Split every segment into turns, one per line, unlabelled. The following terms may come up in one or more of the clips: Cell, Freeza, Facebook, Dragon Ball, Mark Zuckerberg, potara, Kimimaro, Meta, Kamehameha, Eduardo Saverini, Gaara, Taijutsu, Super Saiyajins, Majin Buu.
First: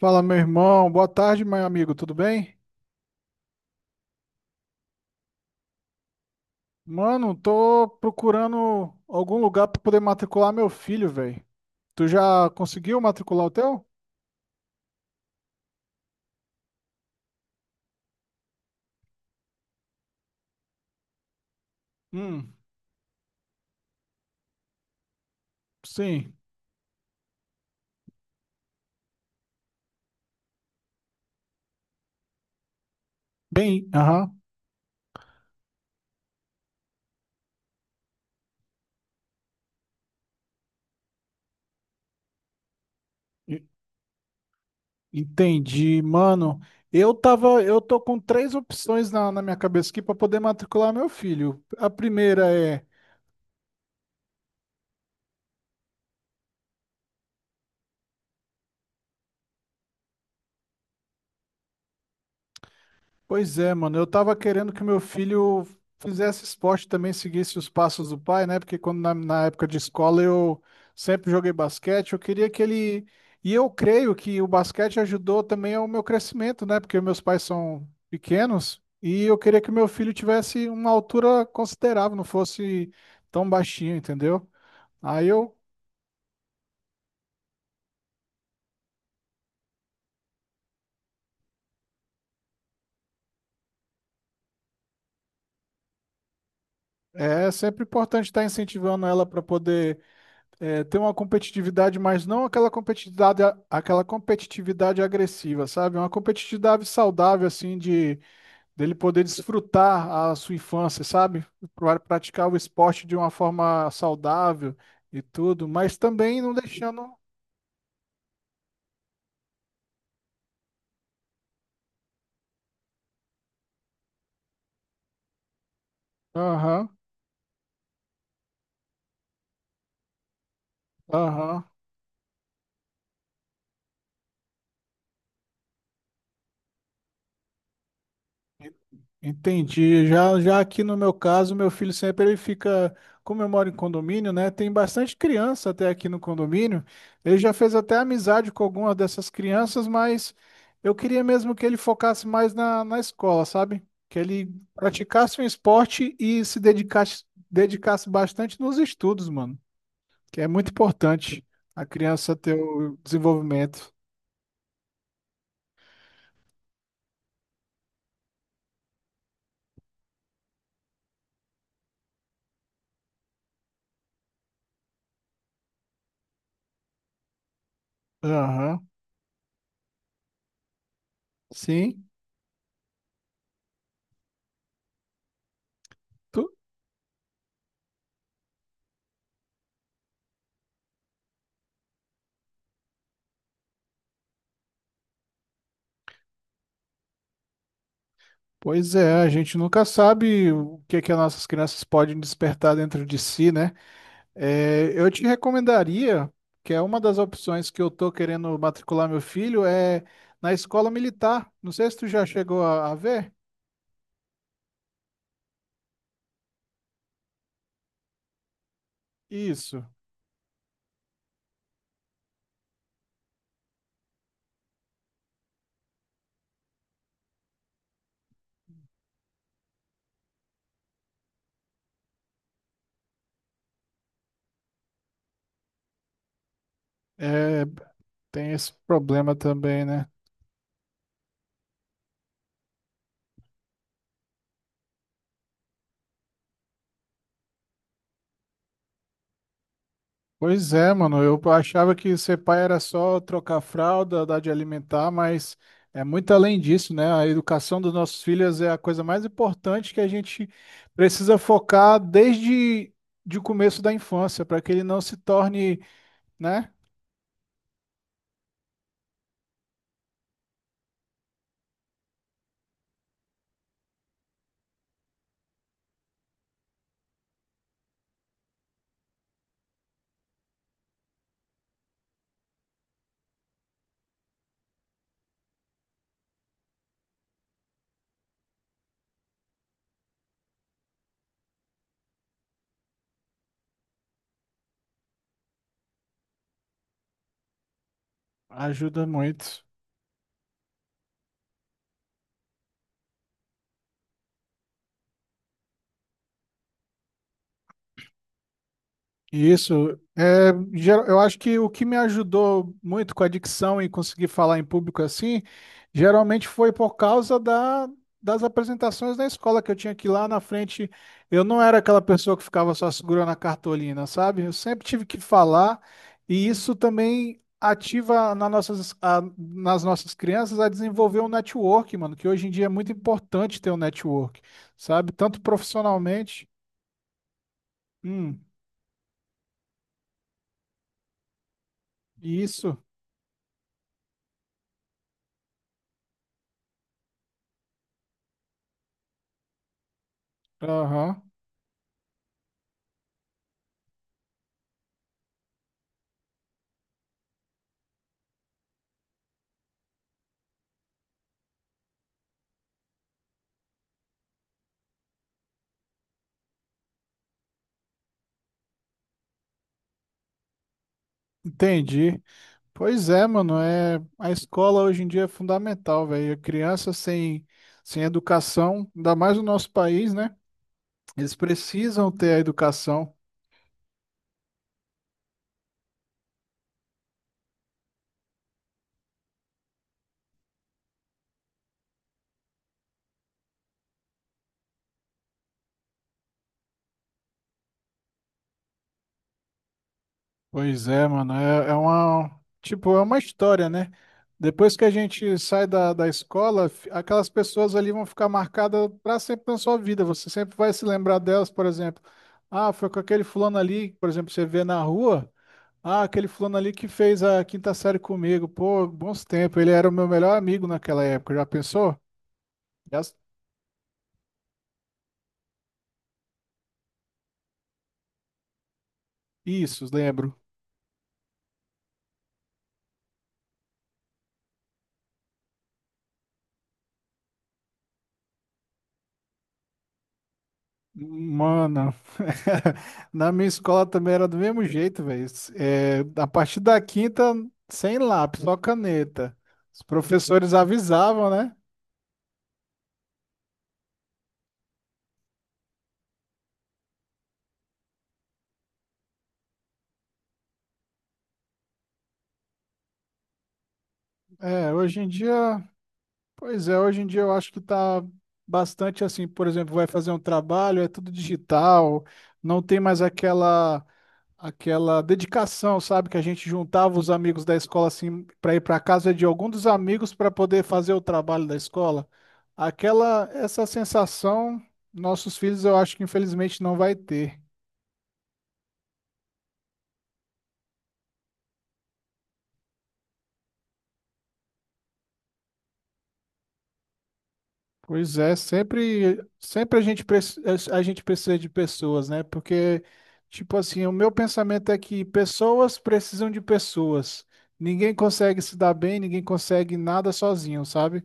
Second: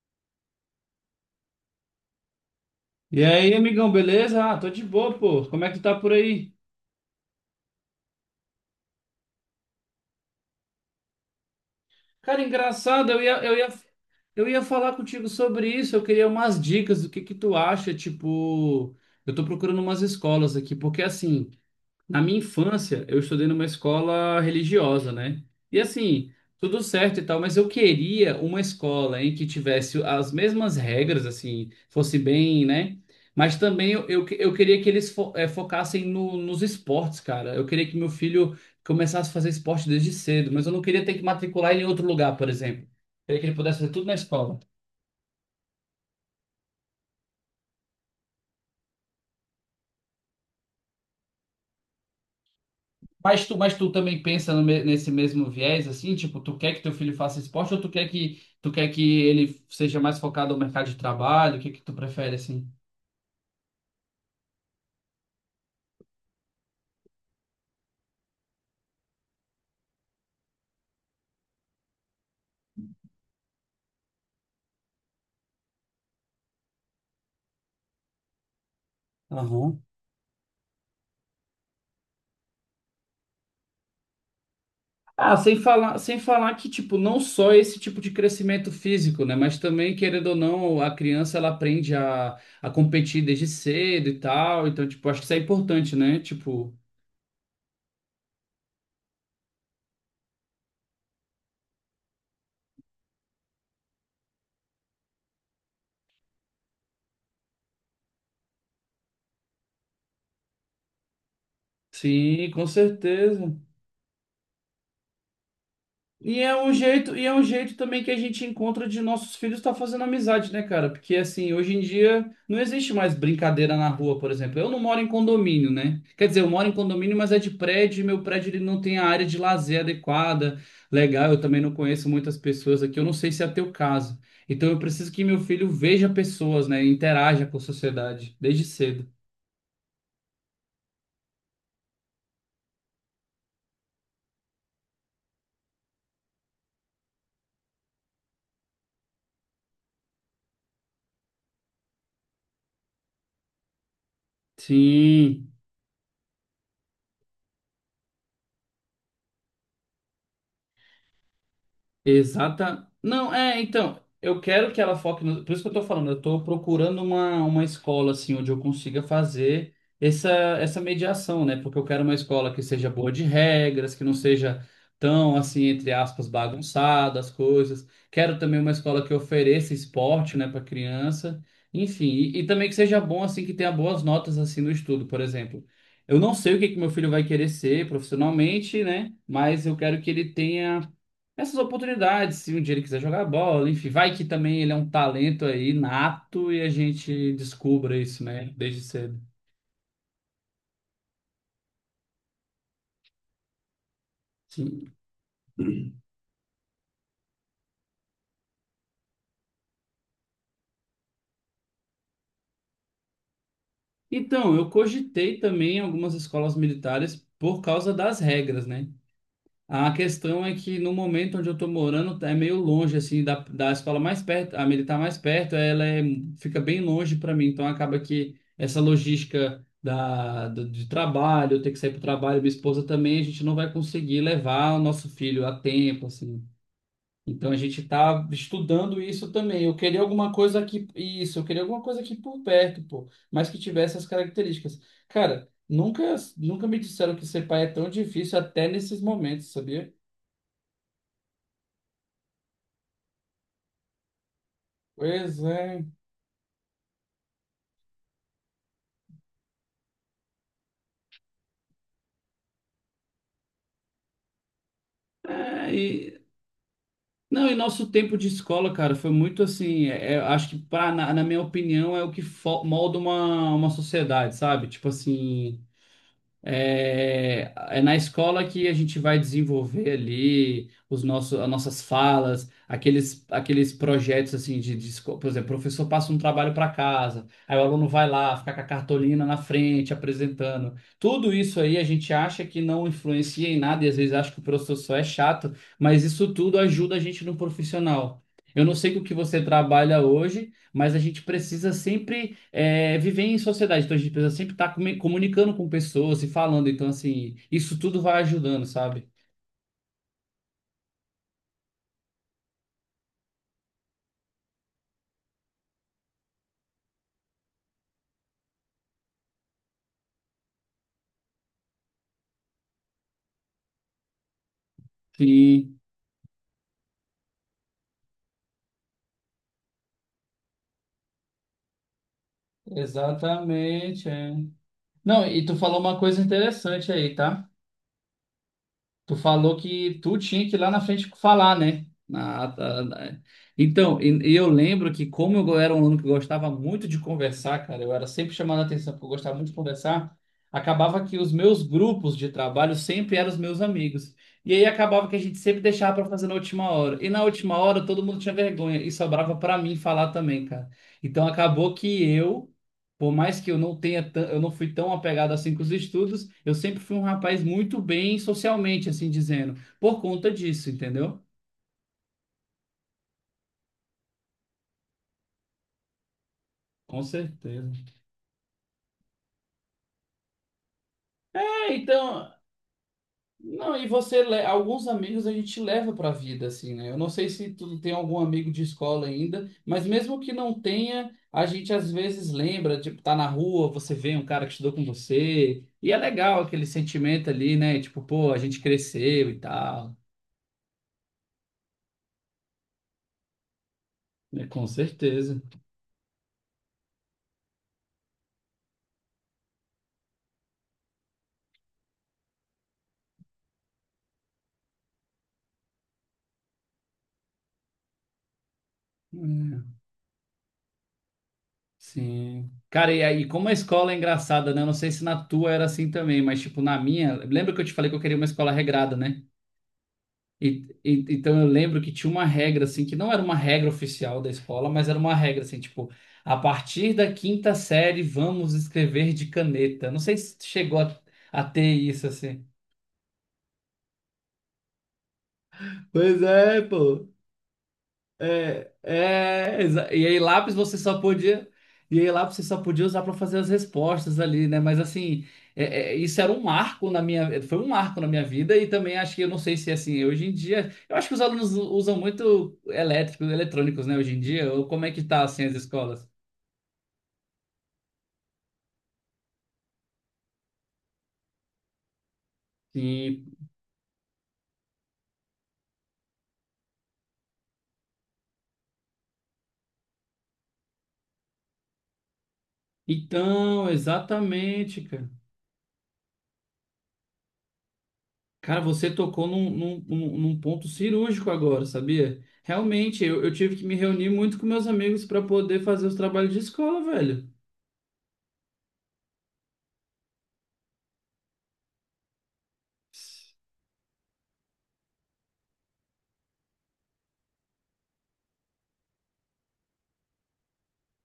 Fala, meu irmão. Boa tarde, meu amigo. Tudo bem?
E aí, amigão, beleza? Ah, tô de boa, pô. Como é que tá por aí?
Mano, tô procurando algum lugar pra poder matricular meu filho, velho. Tu
Cara,
já conseguiu
engraçado,
matricular o teu?
eu ia falar contigo sobre isso. Eu queria umas dicas do que tu acha, tipo, eu tô procurando umas escolas aqui, porque assim, na minha
Hum,
infância, eu estudei numa escola religiosa, né? E assim,
sim.
tudo certo e tal, mas eu queria uma escola em que tivesse as mesmas regras, assim, fosse bem, né? Mas
Bem,
também
aham.
eu queria que eles focassem nos esportes, cara. Eu queria que meu filho começasse a fazer esporte desde cedo, mas eu não queria ter que matricular ele em outro lugar, por exemplo. Eu queria que ele
E-
pudesse fazer tudo na escola.
Entendi, mano. Eu tô com três opções na minha cabeça aqui pra poder matricular meu filho. A primeira é.
Mas tu também pensa no me- nesse mesmo viés, assim, tipo, tu quer que teu filho faça esporte ou tu quer que ele seja mais focado no mercado de trabalho? O que que tu prefere, assim?
Pois é, mano. Eu tava querendo que meu filho fizesse esporte também, seguisse os passos do pai, né? Porque quando na época de escola eu sempre joguei basquete, eu queria que ele. E eu creio que o basquete ajudou também ao meu crescimento, né? Porque meus pais são pequenos e eu queria que
Aham.
meu filho tivesse uma altura considerável, não fosse tão baixinho, entendeu? Aí
Ah,
eu.
sem falar, sem falar que, tipo, não só esse tipo de crescimento físico, né? Mas também, querendo ou não, a criança, ela aprende a competir desde cedo e tal. Então, tipo, acho que isso é importante, né? Tipo,
É sempre importante estar incentivando ela para poder. É, ter uma competitividade, mas não aquela competitividade agressiva, sabe? É uma competitividade saudável, assim, de dele poder desfrutar a sua infância, sabe?
sim,
Praticar o
com
esporte de uma
certeza.
forma saudável e tudo, mas
E
também não
é um
deixando.
jeito, e é um jeito também que a gente encontra de nossos filhos estar fazendo amizade, né, cara? Porque assim, hoje em dia não existe mais brincadeira na rua, por exemplo. Eu não moro em condomínio, né? Quer dizer, eu moro em
Aham,
condomínio, mas é de prédio, e meu prédio ele não tem a área de lazer adequada. Legal, eu também
aham.
não conheço muitas pessoas aqui, eu não sei se é teu caso. Então eu preciso que meu filho veja pessoas, né? Interaja com a sociedade desde cedo.
Entendi. Já, já aqui no meu caso, meu filho sempre ele fica, como eu moro em condomínio, né? Tem bastante criança até aqui no condomínio. Ele já fez até amizade com algumas dessas crianças, mas eu queria mesmo que ele focasse mais na escola, sabe? Que ele praticasse um
Sim.
esporte e se dedicasse, bastante nos estudos, mano. Que é muito importante a criança ter
Exata.
o
Não,
desenvolvimento.
então, eu quero que ela foque no. Por isso que eu tô falando, eu tô procurando uma escola, assim, onde eu consiga fazer essa, essa mediação, né? Porque eu quero uma escola que seja boa de regras, que não seja tão, assim, entre aspas, bagunçada as coisas. Quero também uma
Aham.
escola que ofereça esporte, né, para criança.
Sim.
Enfim, e também que seja bom, assim, que tenha boas notas, assim, no estudo, por exemplo. Eu não sei o que que meu filho vai querer ser profissionalmente, né? Mas eu quero que ele tenha essas oportunidades, se um dia ele quiser jogar bola, enfim, vai que também ele é um talento aí nato e a gente descubra isso, né, desde
Pois
cedo.
é, a gente nunca sabe o que é que as nossas crianças podem despertar dentro de si, né? É,
Sim.
eu te recomendaria, que é uma das opções que eu tô querendo matricular meu filho, é na escola militar. Não sei se tu já chegou a ver.
Então, eu cogitei também algumas escolas militares por causa das regras, né?
Isso.
A questão é que no momento onde eu tô morando é meio longe assim da escola mais perto, a militar mais perto, fica bem longe para mim, então acaba que essa logística de trabalho, eu ter que sair para trabalho, minha esposa também, a gente não vai conseguir levar o nosso filho a tempo assim. Então a
É,
gente tá
tem esse
estudando isso
problema
também. Eu
também,
queria
né?
alguma coisa aqui, isso, eu queria alguma coisa aqui por perto, pô, mas que tivesse essas características. Cara, nunca me disseram que ser pai é tão difícil até nesses momentos, sabia?
Pois é, mano. Eu achava que ser pai era só trocar fralda, dar de alimentar,
Pois
mas
é.
é muito além disso, né? A educação dos nossos filhos é a coisa mais importante que a gente precisa focar desde de o começo da infância, para que ele não se
É,
torne, né?
não, e nosso tempo de escola, cara, foi muito assim. Acho que, na minha opinião, é o que molda uma sociedade, sabe? Tipo assim. É na escola que a gente vai desenvolver ali os nossos, as nossas falas, aqueles projetos assim, por exemplo, o professor passa um trabalho para casa, aí o aluno vai lá, fica com a cartolina na frente apresentando. Tudo isso aí a gente acha que não influencia em nada e às vezes acha que o professor só é chato, mas isso tudo ajuda a gente no profissional. Eu não sei com o
Ajuda
que você
muito.
trabalha hoje, mas a gente precisa sempre viver em sociedade. Então a gente precisa sempre estar comunicando com pessoas e falando. Então, assim, isso tudo vai ajudando, sabe?
Isso. Eu acho que o que me ajudou muito com a dicção e conseguir falar em público assim, geralmente foi por causa das apresentações da escola, que eu tinha que ir lá na frente. Eu não era aquela pessoa que ficava só segurando a cartolina, sabe? Eu sempre tive que falar,
Sim,
e isso também ativa nas nossas crianças a desenvolver um network, mano, que hoje em dia é muito importante ter um
exatamente. É.
network, sabe?
Não,
Tanto
e tu falou uma coisa
profissionalmente.
interessante aí, tá?
Hum,
Tu falou que tu tinha que ir lá na frente falar, né?
isso.
Então, eu lembro que como eu era um aluno que gostava muito de conversar, cara, eu era sempre chamado a atenção porque eu gostava muito de conversar, acabava que
Aham.
os meus grupos de trabalho sempre eram os meus amigos. E aí acabava que a gente sempre deixava para fazer na última hora. E na última hora todo mundo tinha vergonha e sobrava para mim falar também, cara. Então acabou que eu por mais que eu não fui tão apegado assim com os estudos, eu sempre fui um rapaz muito bem socialmente, assim dizendo, por conta disso, entendeu?
Entendi. Pois é, mano, é a escola hoje em dia é fundamental, velho. A criança
Com
sem
certeza.
sem educação, ainda mais no nosso país, né? Eles
É,
precisam
então,
ter a educação.
não, e você, alguns amigos a gente leva pra vida, assim, né? Eu não sei se tu tem algum amigo de escola ainda, mas mesmo que não tenha, a gente às vezes lembra, tipo, tá na rua, você vê um cara que estudou com você, e é legal aquele sentimento ali, né? Tipo, pô, a gente cresceu e tal,
Pois é, mano, é uma história, né?
né? Com
Depois que a gente
certeza.
sai da escola, aquelas pessoas ali vão ficar marcadas para sempre na sua vida. Você sempre vai se lembrar delas, por exemplo. Ah, foi com aquele fulano ali, por exemplo, você vê na rua. Ah, aquele fulano ali que fez a quinta série comigo. Pô, bons tempos. Ele
Hum.
era o meu melhor amigo naquela época. Já pensou?
Sim. Cara,
Já-
e aí, como a escola é engraçada, né? Eu não sei se na tua era assim também, mas tipo, na minha, lembra que eu te falei que eu queria uma escola regrada, né?
Isso, lembro.
Então eu lembro que tinha uma regra, assim, que não era uma regra oficial da escola, mas era uma regra, assim, tipo, a partir da quinta série vamos escrever de caneta. Não sei se chegou a ter
Mano,
isso, assim.
na minha escola também era do mesmo jeito, velho. É,
Pois
a partir
é,
da
pô.
quinta, sem lápis, só
É,
caneta.
é,
Os
exa- e aí
professores
lápis você só
avisavam,
podia,
né?
e aí lápis você só podia usar para fazer as respostas ali, né? Mas assim, isso era um marco na minha, foi um marco na minha vida e também acho que eu não sei se é assim, hoje em dia, eu acho que os alunos usam muito elétricos, eletrônicos, né, hoje em dia, ou
É,
como é
hoje
que
em
tá
dia,
assim as escolas?
pois é, hoje em dia eu acho que tá bastante assim. Por exemplo, vai fazer um trabalho, é tudo digital, não tem mais
Sim.
aquela. Dedicação, sabe? Que a gente juntava os amigos da escola assim para ir para casa de algum dos amigos para poder fazer o trabalho da escola. Aquela essa
Então,
sensação,
exatamente, cara.
nossos filhos eu acho que infelizmente não vai ter.
Cara, você tocou num ponto cirúrgico agora, sabia? Realmente, eu tive que me reunir muito com meus amigos para poder fazer os trabalhos de escola, velho.
Pois é, sempre, sempre a gente precisa de pessoas, né? Porque, tipo assim, o meu pensamento é que pessoas precisam de pessoas. Ninguém consegue se dar bem, ninguém consegue nada sozinho, sabe?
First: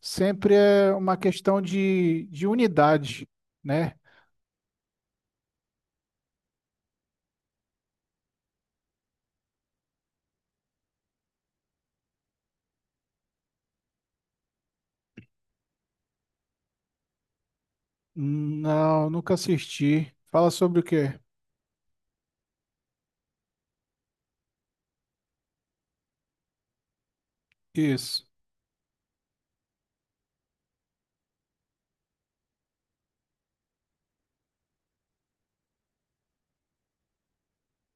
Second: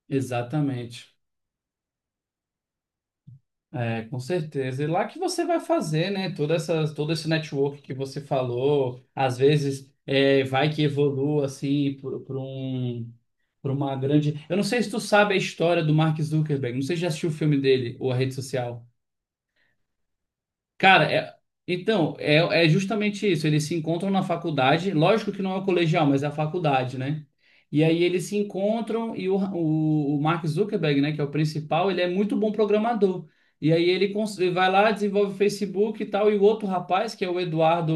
Sempre é
Exatamente.
uma questão de unidade, né?
É, com certeza. E lá que você vai fazer, né? Toda essa, todo esse network que você falou, às vezes vai que evolua assim para um, para uma grande. Eu não sei se tu sabe a história do Mark Zuckerberg, não sei se já assistiu o filme dele ou a rede social.
Não, nunca assisti. Fala sobre o
Cara,
quê?
então, é justamente isso. Eles se encontram na faculdade, lógico que não é o colegial, mas é a faculdade, né? E aí
Isso.
eles se encontram e o Mark Zuckerberg, né, que é o principal, ele é muito bom programador. E aí ele vai lá, desenvolve o Facebook e tal, e o outro rapaz, que é o Eduardo,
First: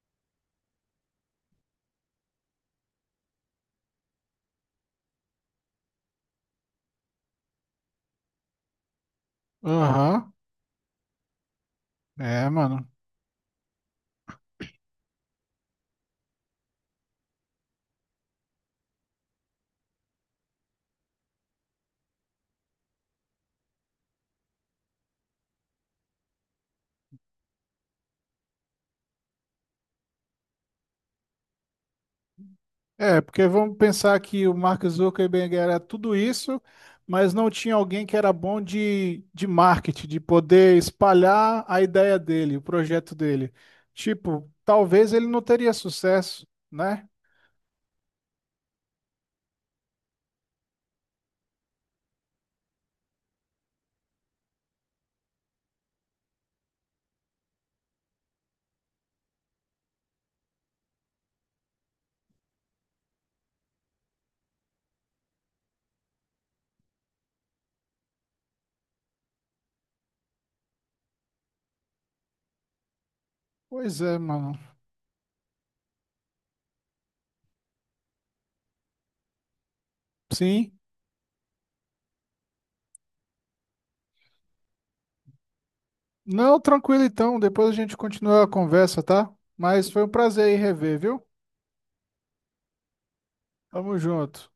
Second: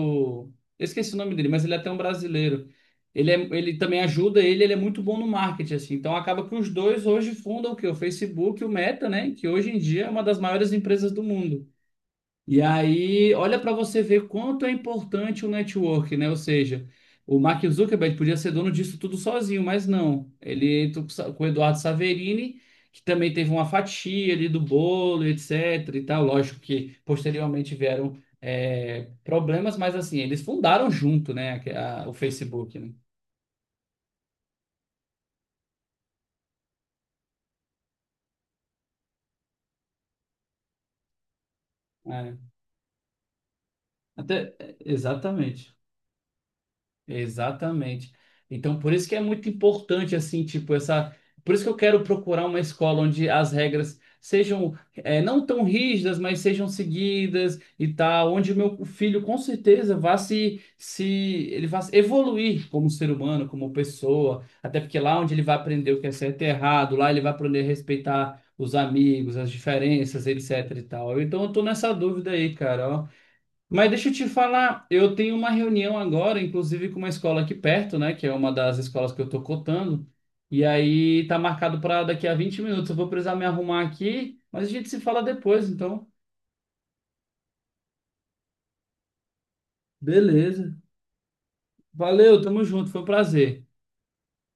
eu esqueci o nome dele, mas ele é até um brasileiro. Ele também ajuda ele, ele é muito bom no marketing, assim. Então acaba que os dois hoje fundam o quê? O Facebook, e o Meta, né? Que hoje em dia é uma
Aham.
das maiores empresas do mundo.
É,
E
mano.
aí, olha para você ver quanto é importante o network, né? Ou seja, o Mark Zuckerberg podia ser dono disso tudo sozinho, mas não. Ele entrou com o Eduardo Saverini, que também teve uma fatia ali do bolo, etc. e tal. Lógico que posteriormente vieram problemas, mas assim, eles fundaram junto, né? O Facebook, né?
É, porque vamos pensar que o Mark Zuckerberg era tudo isso, mas não tinha alguém que era bom de marketing, de poder espalhar a ideia
É.
dele, o projeto dele. Tipo,
Até,
talvez ele não teria
exatamente.
sucesso, né?
Exatamente. Então, por isso que é muito importante, assim, tipo, essa. Por isso que eu quero procurar uma escola onde as regras sejam, não tão rígidas, mas sejam seguidas e tal, onde o meu filho com certeza vá se ele vá evoluir como ser humano, como pessoa, até porque lá onde ele vai aprender o que é certo e errado, lá ele vai aprender a respeitar os amigos, as diferenças, etc e tal. Então, eu tô nessa dúvida aí, cara, ó. Mas
Pois
deixa eu
é,
te
mano.
falar, eu tenho uma reunião agora, inclusive com uma escola aqui perto, né, que é uma das escolas que eu tô cotando, e
Sim.
aí tá marcado para daqui a 20 minutos. Eu vou precisar me arrumar aqui, mas a gente se fala depois, então.
Não, tranquilo então, depois a gente continua a conversa, tá? Mas foi um prazer aí
Beleza.
rever, viu?
Valeu, tamo junto, foi um prazer.
Tamo junto.